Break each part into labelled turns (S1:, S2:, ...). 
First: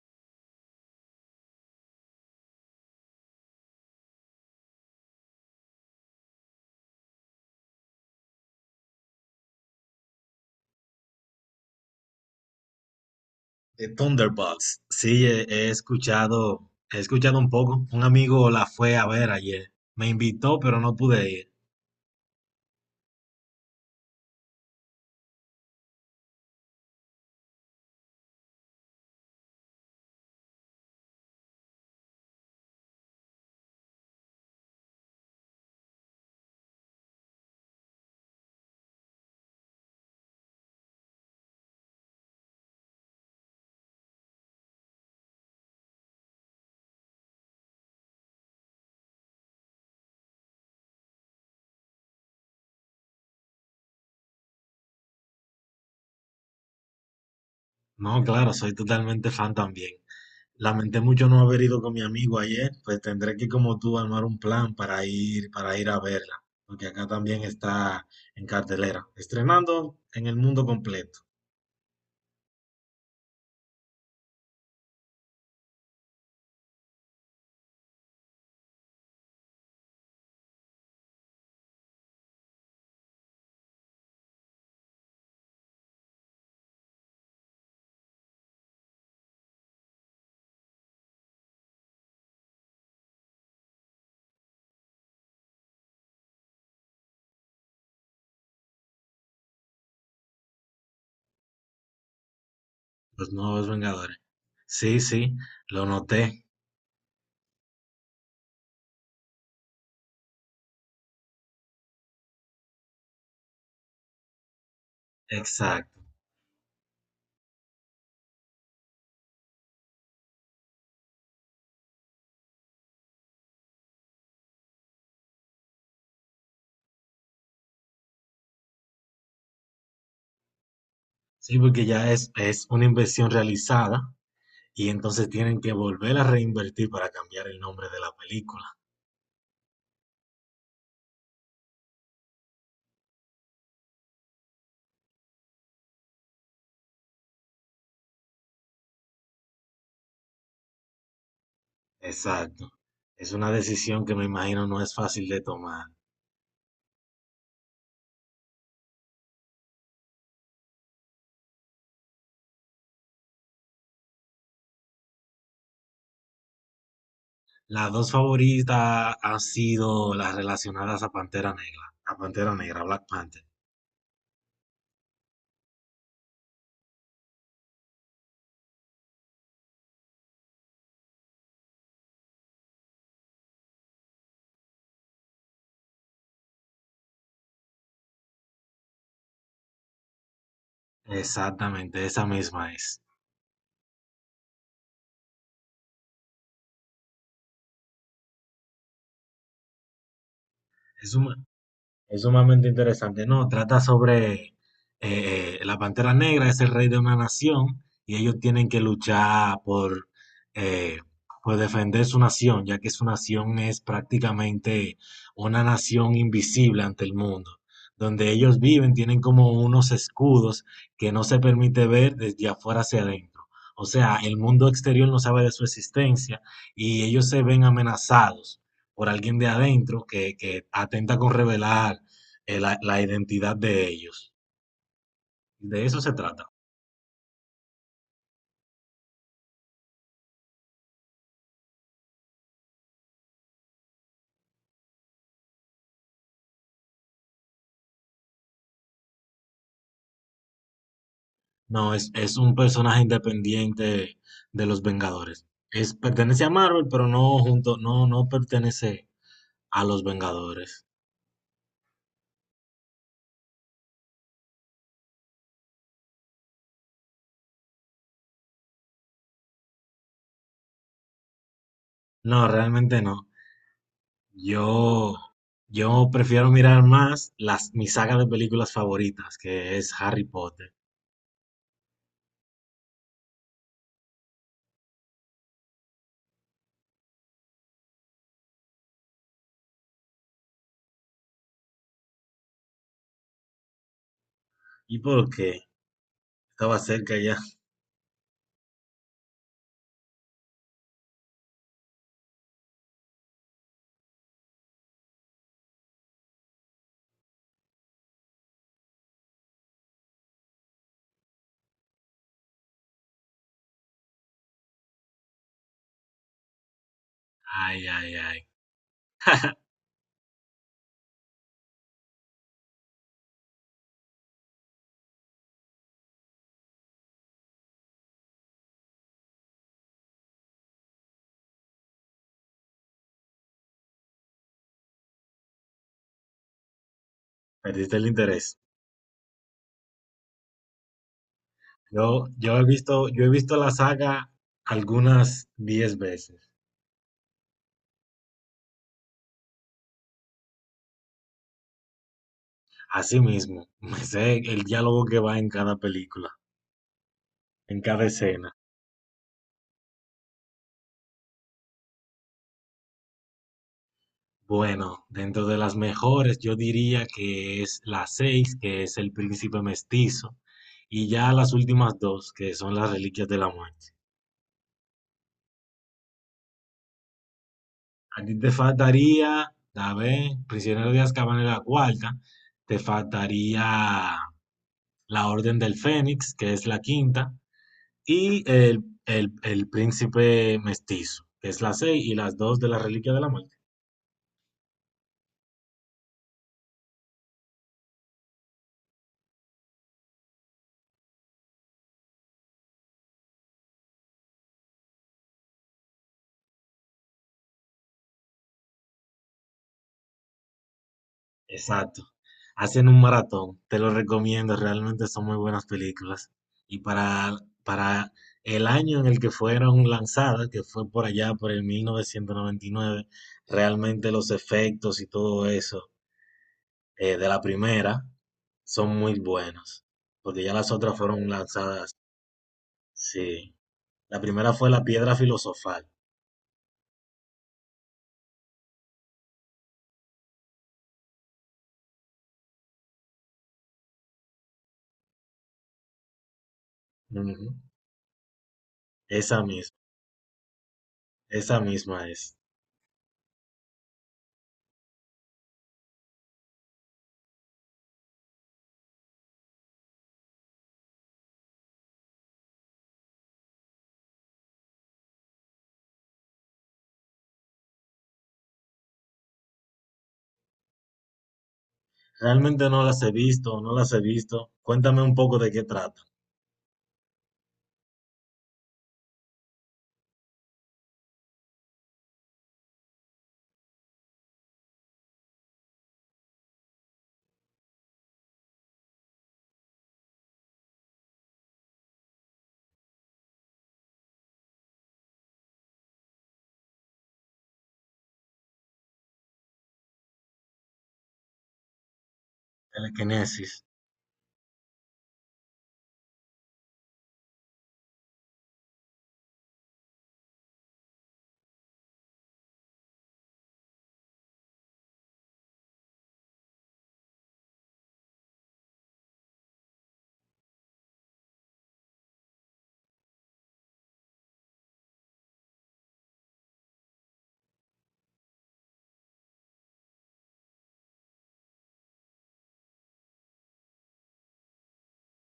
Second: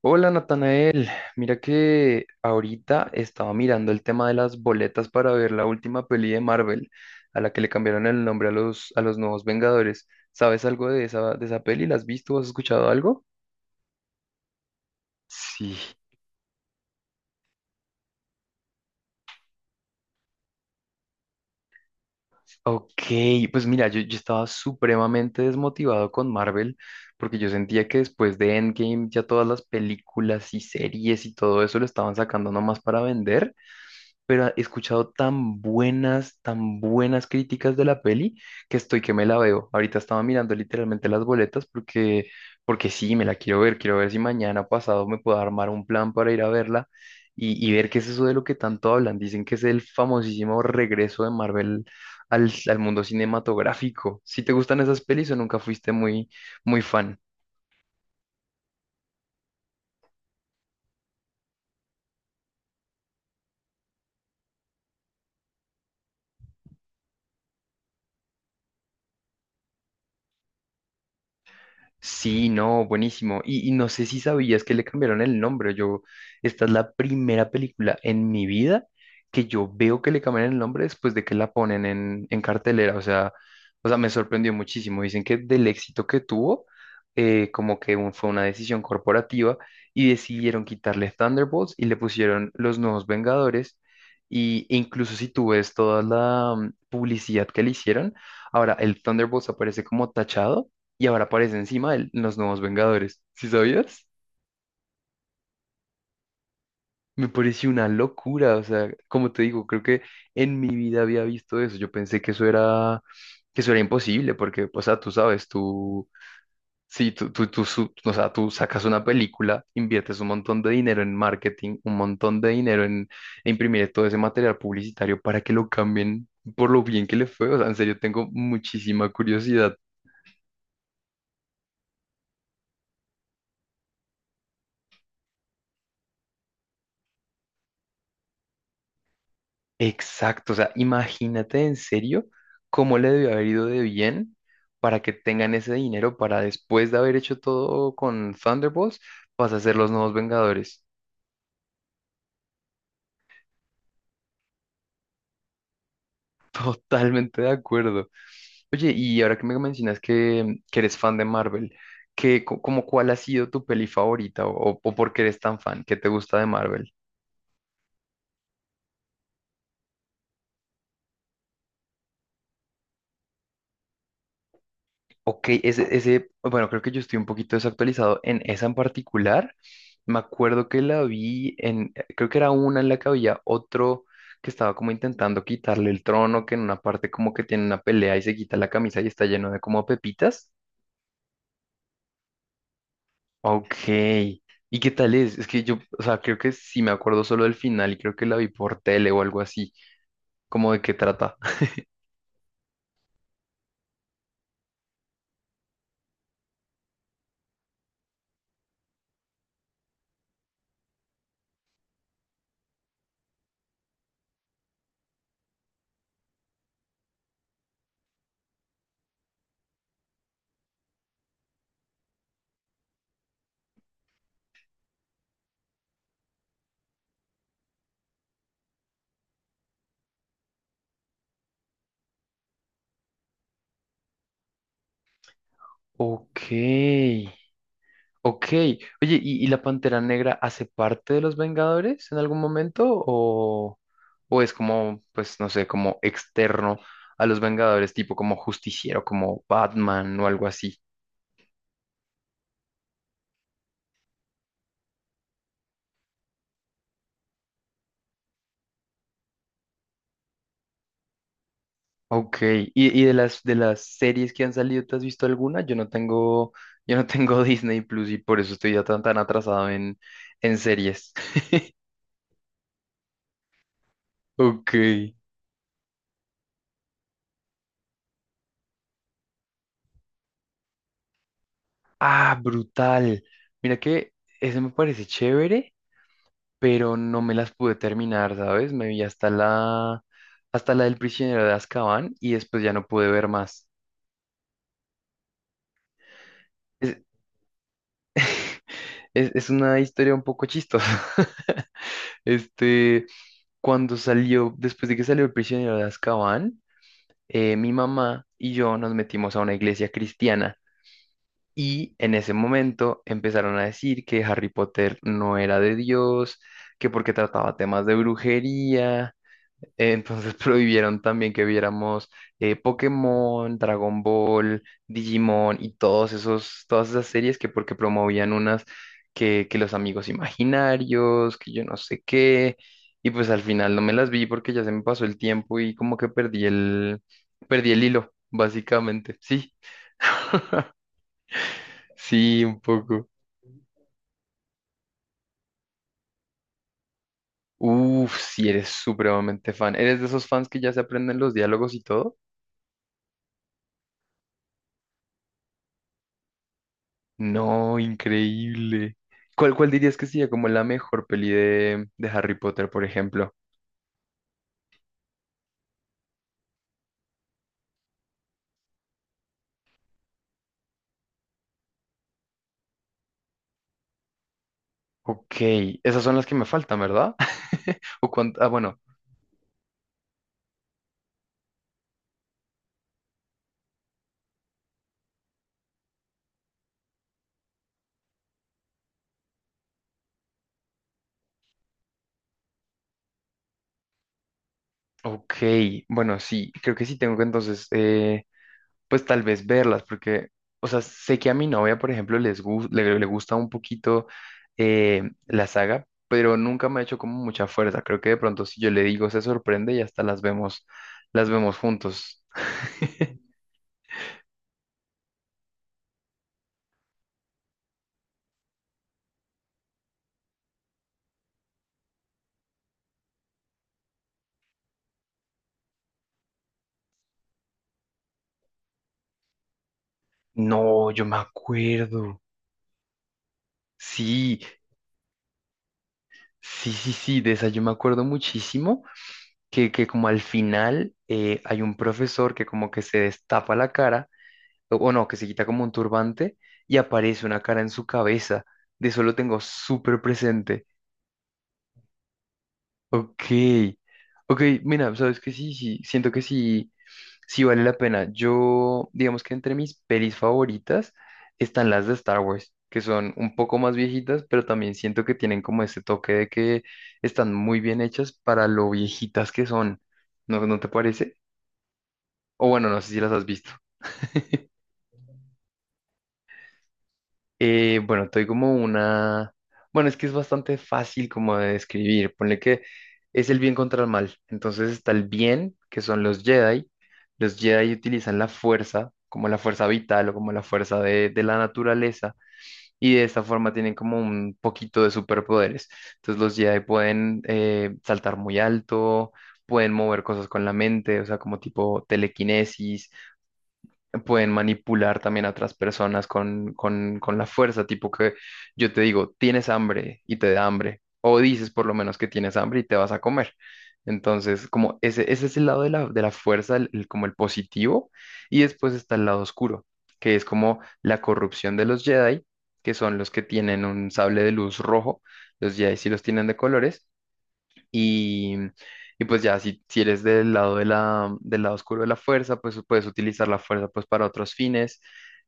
S1: Hola Natanael, mira que ahorita estaba mirando el tema de las boletas para ver la última peli de Marvel, a la que le cambiaron el nombre a los nuevos Vengadores. ¿Sabes algo de esa peli? ¿La has visto? ¿Has escuchado algo?
S2: Thunderbolts. Sí, he, he
S1: Sí,
S2: escuchado, he escuchado un poco. Un amigo la fue a ver ayer. Me invitó, pero no pude ir.
S1: ok, pues mira, yo estaba supremamente desmotivado con Marvel porque yo sentía que después de Endgame ya todas las películas y series y todo eso lo estaban sacando nomás para vender, pero he escuchado tan buenas críticas de la peli que estoy que me la veo. Ahorita estaba mirando literalmente las boletas porque sí, me la quiero ver. Quiero ver si mañana pasado me puedo armar un plan para ir a verla y ver qué es eso de lo que tanto hablan. Dicen que es el famosísimo regreso de Marvel al mundo cinematográfico. Si te gustan esas pelis o nunca fuiste muy, muy fan.
S2: No, claro, soy totalmente fan también. Lamenté mucho no haber ido con mi amigo ayer, pues tendré que, como tú, armar un plan para ir a verla, porque acá también está en cartelera, estrenando en el mundo completo,
S1: Sí, no, buenísimo. Y no sé si sabías que le cambiaron el nombre. Esta es la primera película en mi vida que yo veo que le cambian el nombre después de que la ponen en cartelera. O sea, me sorprendió muchísimo. Dicen que del éxito que tuvo, como que fue una decisión corporativa y decidieron quitarle Thunderbolts y le pusieron Los Nuevos Vengadores. Y incluso si tú ves toda la publicidad que le hicieron, ahora el Thunderbolts aparece como tachado y ahora aparece encima los nuevos Vengadores.
S2: los
S1: ¿Sí
S2: nuevos
S1: sabías?
S2: Vengadores. Sí, sí, lo noté.
S1: Me pareció una locura, o sea, como te digo, creo que en mi vida había visto eso. Yo pensé que eso era imposible, porque, o sea, tú sabes,
S2: Exacto.
S1: sí, o sea, tú sacas una película, inviertes un montón de dinero en marketing, un montón de dinero en imprimir todo ese material publicitario para que lo cambien por lo bien que le fue. O sea, en serio, tengo muchísima curiosidad.
S2: Sí, porque ya es una inversión realizada. Y entonces tienen que volver a reinvertir para cambiar el nombre de la película.
S1: Exacto, o sea, imagínate en serio cómo le debió haber ido de bien para que tengan ese dinero para, después de haber hecho todo con Thunderbolts, vas a ser los nuevos Vengadores.
S2: Exacto. Es una decisión que me imagino no es fácil de tomar.
S1: Totalmente de acuerdo. Oye, y ahora que me mencionas que eres fan de Marvel, Como cuál ha sido tu peli favorita o por qué eres tan fan? ¿Qué te gusta de Marvel?
S2: Las dos favoritas han sido las relacionadas a Pantera Negra, Black Panther.
S1: Ok, ese, bueno, creo que yo estoy un poquito desactualizado en esa en particular. Me acuerdo que la vi en, creo que era una en la que había otro que estaba como intentando quitarle el trono, que en una parte como que tiene una pelea y se quita la camisa y está lleno de como pepitas.
S2: Exactamente, esa misma es.
S1: Ok, ¿y qué tal es? Es que yo, o sea, creo que sí me acuerdo solo del final y creo que la vi por tele o algo así, como de qué
S2: Es
S1: trata.
S2: un- Es sumamente interesante, ¿no? Trata sobre la Pantera Negra, es el rey de una nación y ellos tienen que luchar eh, por defender su nación, ya que su nación es prácticamente una nación invisible ante el mundo. Donde ellos viven tienen como unos escudos que no se permite ver desde afuera hacia adentro. O sea, el mundo exterior no sabe de su existencia y ellos se ven amenazados por alguien de adentro que atenta con revelar la identidad de ellos. De eso se
S1: Ok.
S2: trata.
S1: Ok, oye, ¿y la Pantera Negra hace parte de los Vengadores en algún momento? ¿O es como, pues no sé, como externo a los Vengadores, tipo como Justiciero, como Batman o algo así?
S2: No, es un personaje independiente de los Vengadores. Es, pertenece a Marvel, pero no junto, no pertenece a los Vengadores.
S1: Ok, ¿y de las, series que han salido, ¿te has visto alguna? Yo no tengo Disney Plus y por eso estoy ya tan, atrasado en series.
S2: No, realmente no.
S1: Ok.
S2: Yo, yo prefiero mirar más las, mi saga de películas favoritas, que es Harry Potter.
S1: Ah, brutal. Mira que ese me parece chévere. Pero no me las pude terminar, ¿sabes? Me vi hasta la del prisionero de Azkaban y después ya no pude ver más.
S2: ¿Y por qué? Estaba
S1: Es,
S2: cerca ya.
S1: es una historia un poco chistosa. Este, cuando salió, después de que salió el prisionero de Azkaban, mi mamá y yo nos metimos a una iglesia cristiana. Y en ese momento empezaron a decir que Harry Potter no era de Dios, que porque trataba temas
S2: Ay,
S1: de
S2: ay, ay.
S1: brujería. Entonces prohibieron también que viéramos Pokémon, Dragon Ball, Digimon y todos esos, todas esas series, que porque promovían unas que los amigos imaginarios, que yo no sé qué, y pues al final no me las vi porque ya se me pasó el tiempo y como que perdí el,
S2: Perdiste el
S1: hilo,
S2: interés.
S1: básicamente. Sí,
S2: Yo,
S1: sí,
S2: yo
S1: un
S2: he
S1: poco.
S2: visto, yo he visto la saga algunas 10 veces.
S1: Uf, si eres supremamente fan. ¿Eres de esos fans que ya se aprenden los diálogos y todo?
S2: Así mismo, me sé el diálogo que va en cada película,
S1: No,
S2: en cada escena.
S1: increíble. ¿Cuál dirías que sería como la mejor peli de Harry Potter, por ejemplo?
S2: Bueno, dentro de las mejores, yo diría que es la 6, que es el príncipe mestizo, y ya las últimas dos, que son las reliquias de la muerte.
S1: Ok, esas son las que me faltan, ¿verdad? O
S2: A
S1: cuan-
S2: ti
S1: ah,
S2: te
S1: bueno,
S2: faltaría, a ver, prisionero de Azkaban es la cuarta, te faltaría la Orden del Fénix, que es la quinta, y el príncipe mestizo, que es la 6 y las dos de la reliquia de la muerte.
S1: ok, bueno, sí, creo que sí tengo que entonces, pues tal vez verlas, porque, o sea, sé que a mi novia, por ejemplo, les gus- le gusta un poquito la saga, pero nunca me ha hecho como mucha fuerza. Creo que de pronto si yo le digo, se sorprende y hasta las vemos
S2: Exacto.
S1: juntos.
S2: Hacen un maratón, te lo recomiendo, realmente son muy buenas películas. Y para el año en el que fueron lanzadas, que fue por allá, por el 1999, realmente los efectos y todo eso, de la primera son muy buenos, porque ya las
S1: No,
S2: otras
S1: yo me
S2: fueron lanzadas,
S1: acuerdo.
S2: sí. La
S1: Sí,
S2: primera fue La Piedra Filosofal.
S1: sí, sí, sí, de esa yo me acuerdo muchísimo que como al final hay un profesor que como que se destapa la cara, o no, que se quita como un turbante y aparece una
S2: Ujú.
S1: cara en su cabeza. De eso lo tengo
S2: Esa misma,
S1: súper presente.
S2: esa misma es.
S1: Ok, ok, mira, sabes que sí, sí, siento que sí, sí vale la pena. Yo, digamos que entre mis pelis favoritas están las de Star Wars, que son un poco más viejitas, pero también siento que tienen como ese toque de que están muy bien hechas para lo viejitas que son. ¿No, no te parece? O bueno,
S2: Realmente
S1: no
S2: no
S1: sé si
S2: las he
S1: las has visto.
S2: visto, no las he visto. Cuéntame un poco de qué trata.
S1: Bueno, te doy como una... Bueno, es que es bastante fácil como de describir. Ponle que es el bien contra el mal. Entonces está el bien, que son los Jedi. Los Jedi utilizan la fuerza, como la fuerza vital o como la fuerza de la naturaleza. Y de esta forma tienen como un poquito de superpoderes. Entonces los Jedi pueden saltar muy alto, pueden mover cosas con la mente, o sea, como tipo telequinesis.
S2: Telequinesis.
S1: Pueden manipular también a otras personas con, la fuerza, tipo que yo te digo, tienes hambre y te da hambre, o dices por lo menos que tienes hambre y te vas a comer. Entonces, como ese, es el lado de la fuerza, como el positivo, y después está el lado oscuro, que es como la corrupción de los Jedi, que son los que tienen un sable de luz rojo, los Jedi sí los tienen de colores, y, y pues ya, si, eres del lado del lado oscuro de la fuerza, pues puedes utilizar la fuerza pues para otros fines.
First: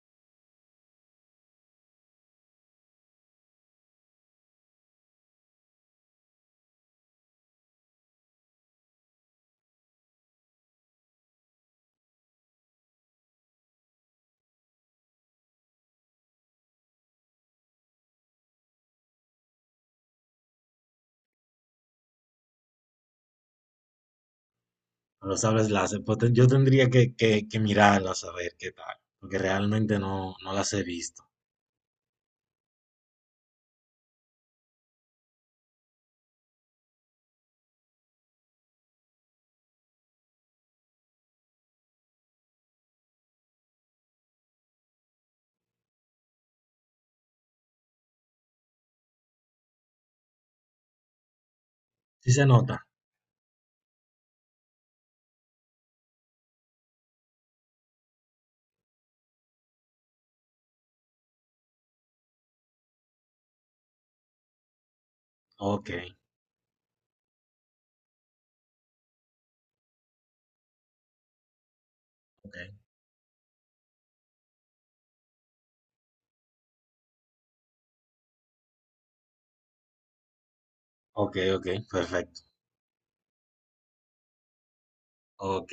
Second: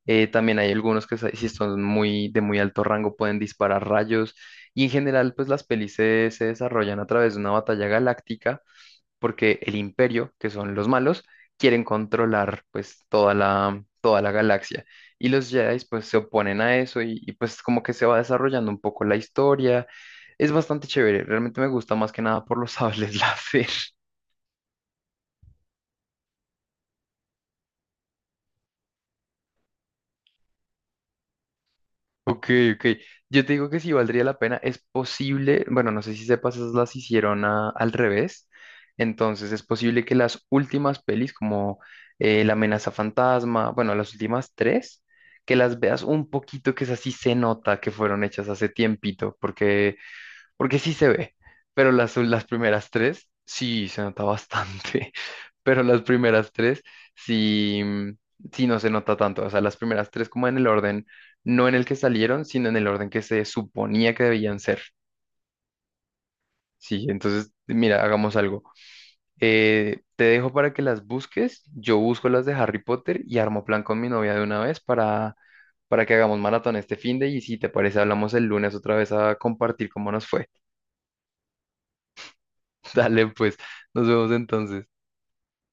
S1: También hay algunos que si son de muy alto rango pueden disparar rayos. Y en general, pues las pelis se desarrollan a través de una batalla galáctica porque el imperio, que son los malos, quieren controlar pues toda la galaxia. Y los Jedi pues se oponen a eso y, pues como que se va desarrollando un poco la historia. Es bastante chévere, realmente me gusta más que nada por los sables láser.
S2: Pero sabes las, pues, te- yo tendría que mirarlas a ver qué tal, porque realmente no las he visto.
S1: Ok, ok. Yo te digo que sí valdría la pena. Es posible, bueno, no sé si sepas, esas las hicieron al revés. Entonces es posible que las últimas pelis, como La amenaza fantasma, bueno, las últimas tres, que las veas un poquito, que es así se nota que fueron hechas hace tiempito, porque sí se ve, pero las,
S2: ¿Sí
S1: las
S2: se nota?
S1: primeras tres, sí, se nota bastante, pero las primeras tres, sí, sí no se nota tanto, o sea, las primeras tres como en el orden, no en el que salieron, sino en el orden que se suponía que debían ser,
S2: Ok,
S1: sí, entonces, mira, hagamos algo. Te dejo para que las busques, yo busco las de
S2: ok,
S1: Harry Potter y armo plan con mi novia de una vez Para que hagamos maratón este finde y si te parece hablamos el lunes otra vez a compartir cómo nos fue.
S2: ok, ok, perfecto.
S1: Dale pues. Nos vemos entonces.
S2: Ok.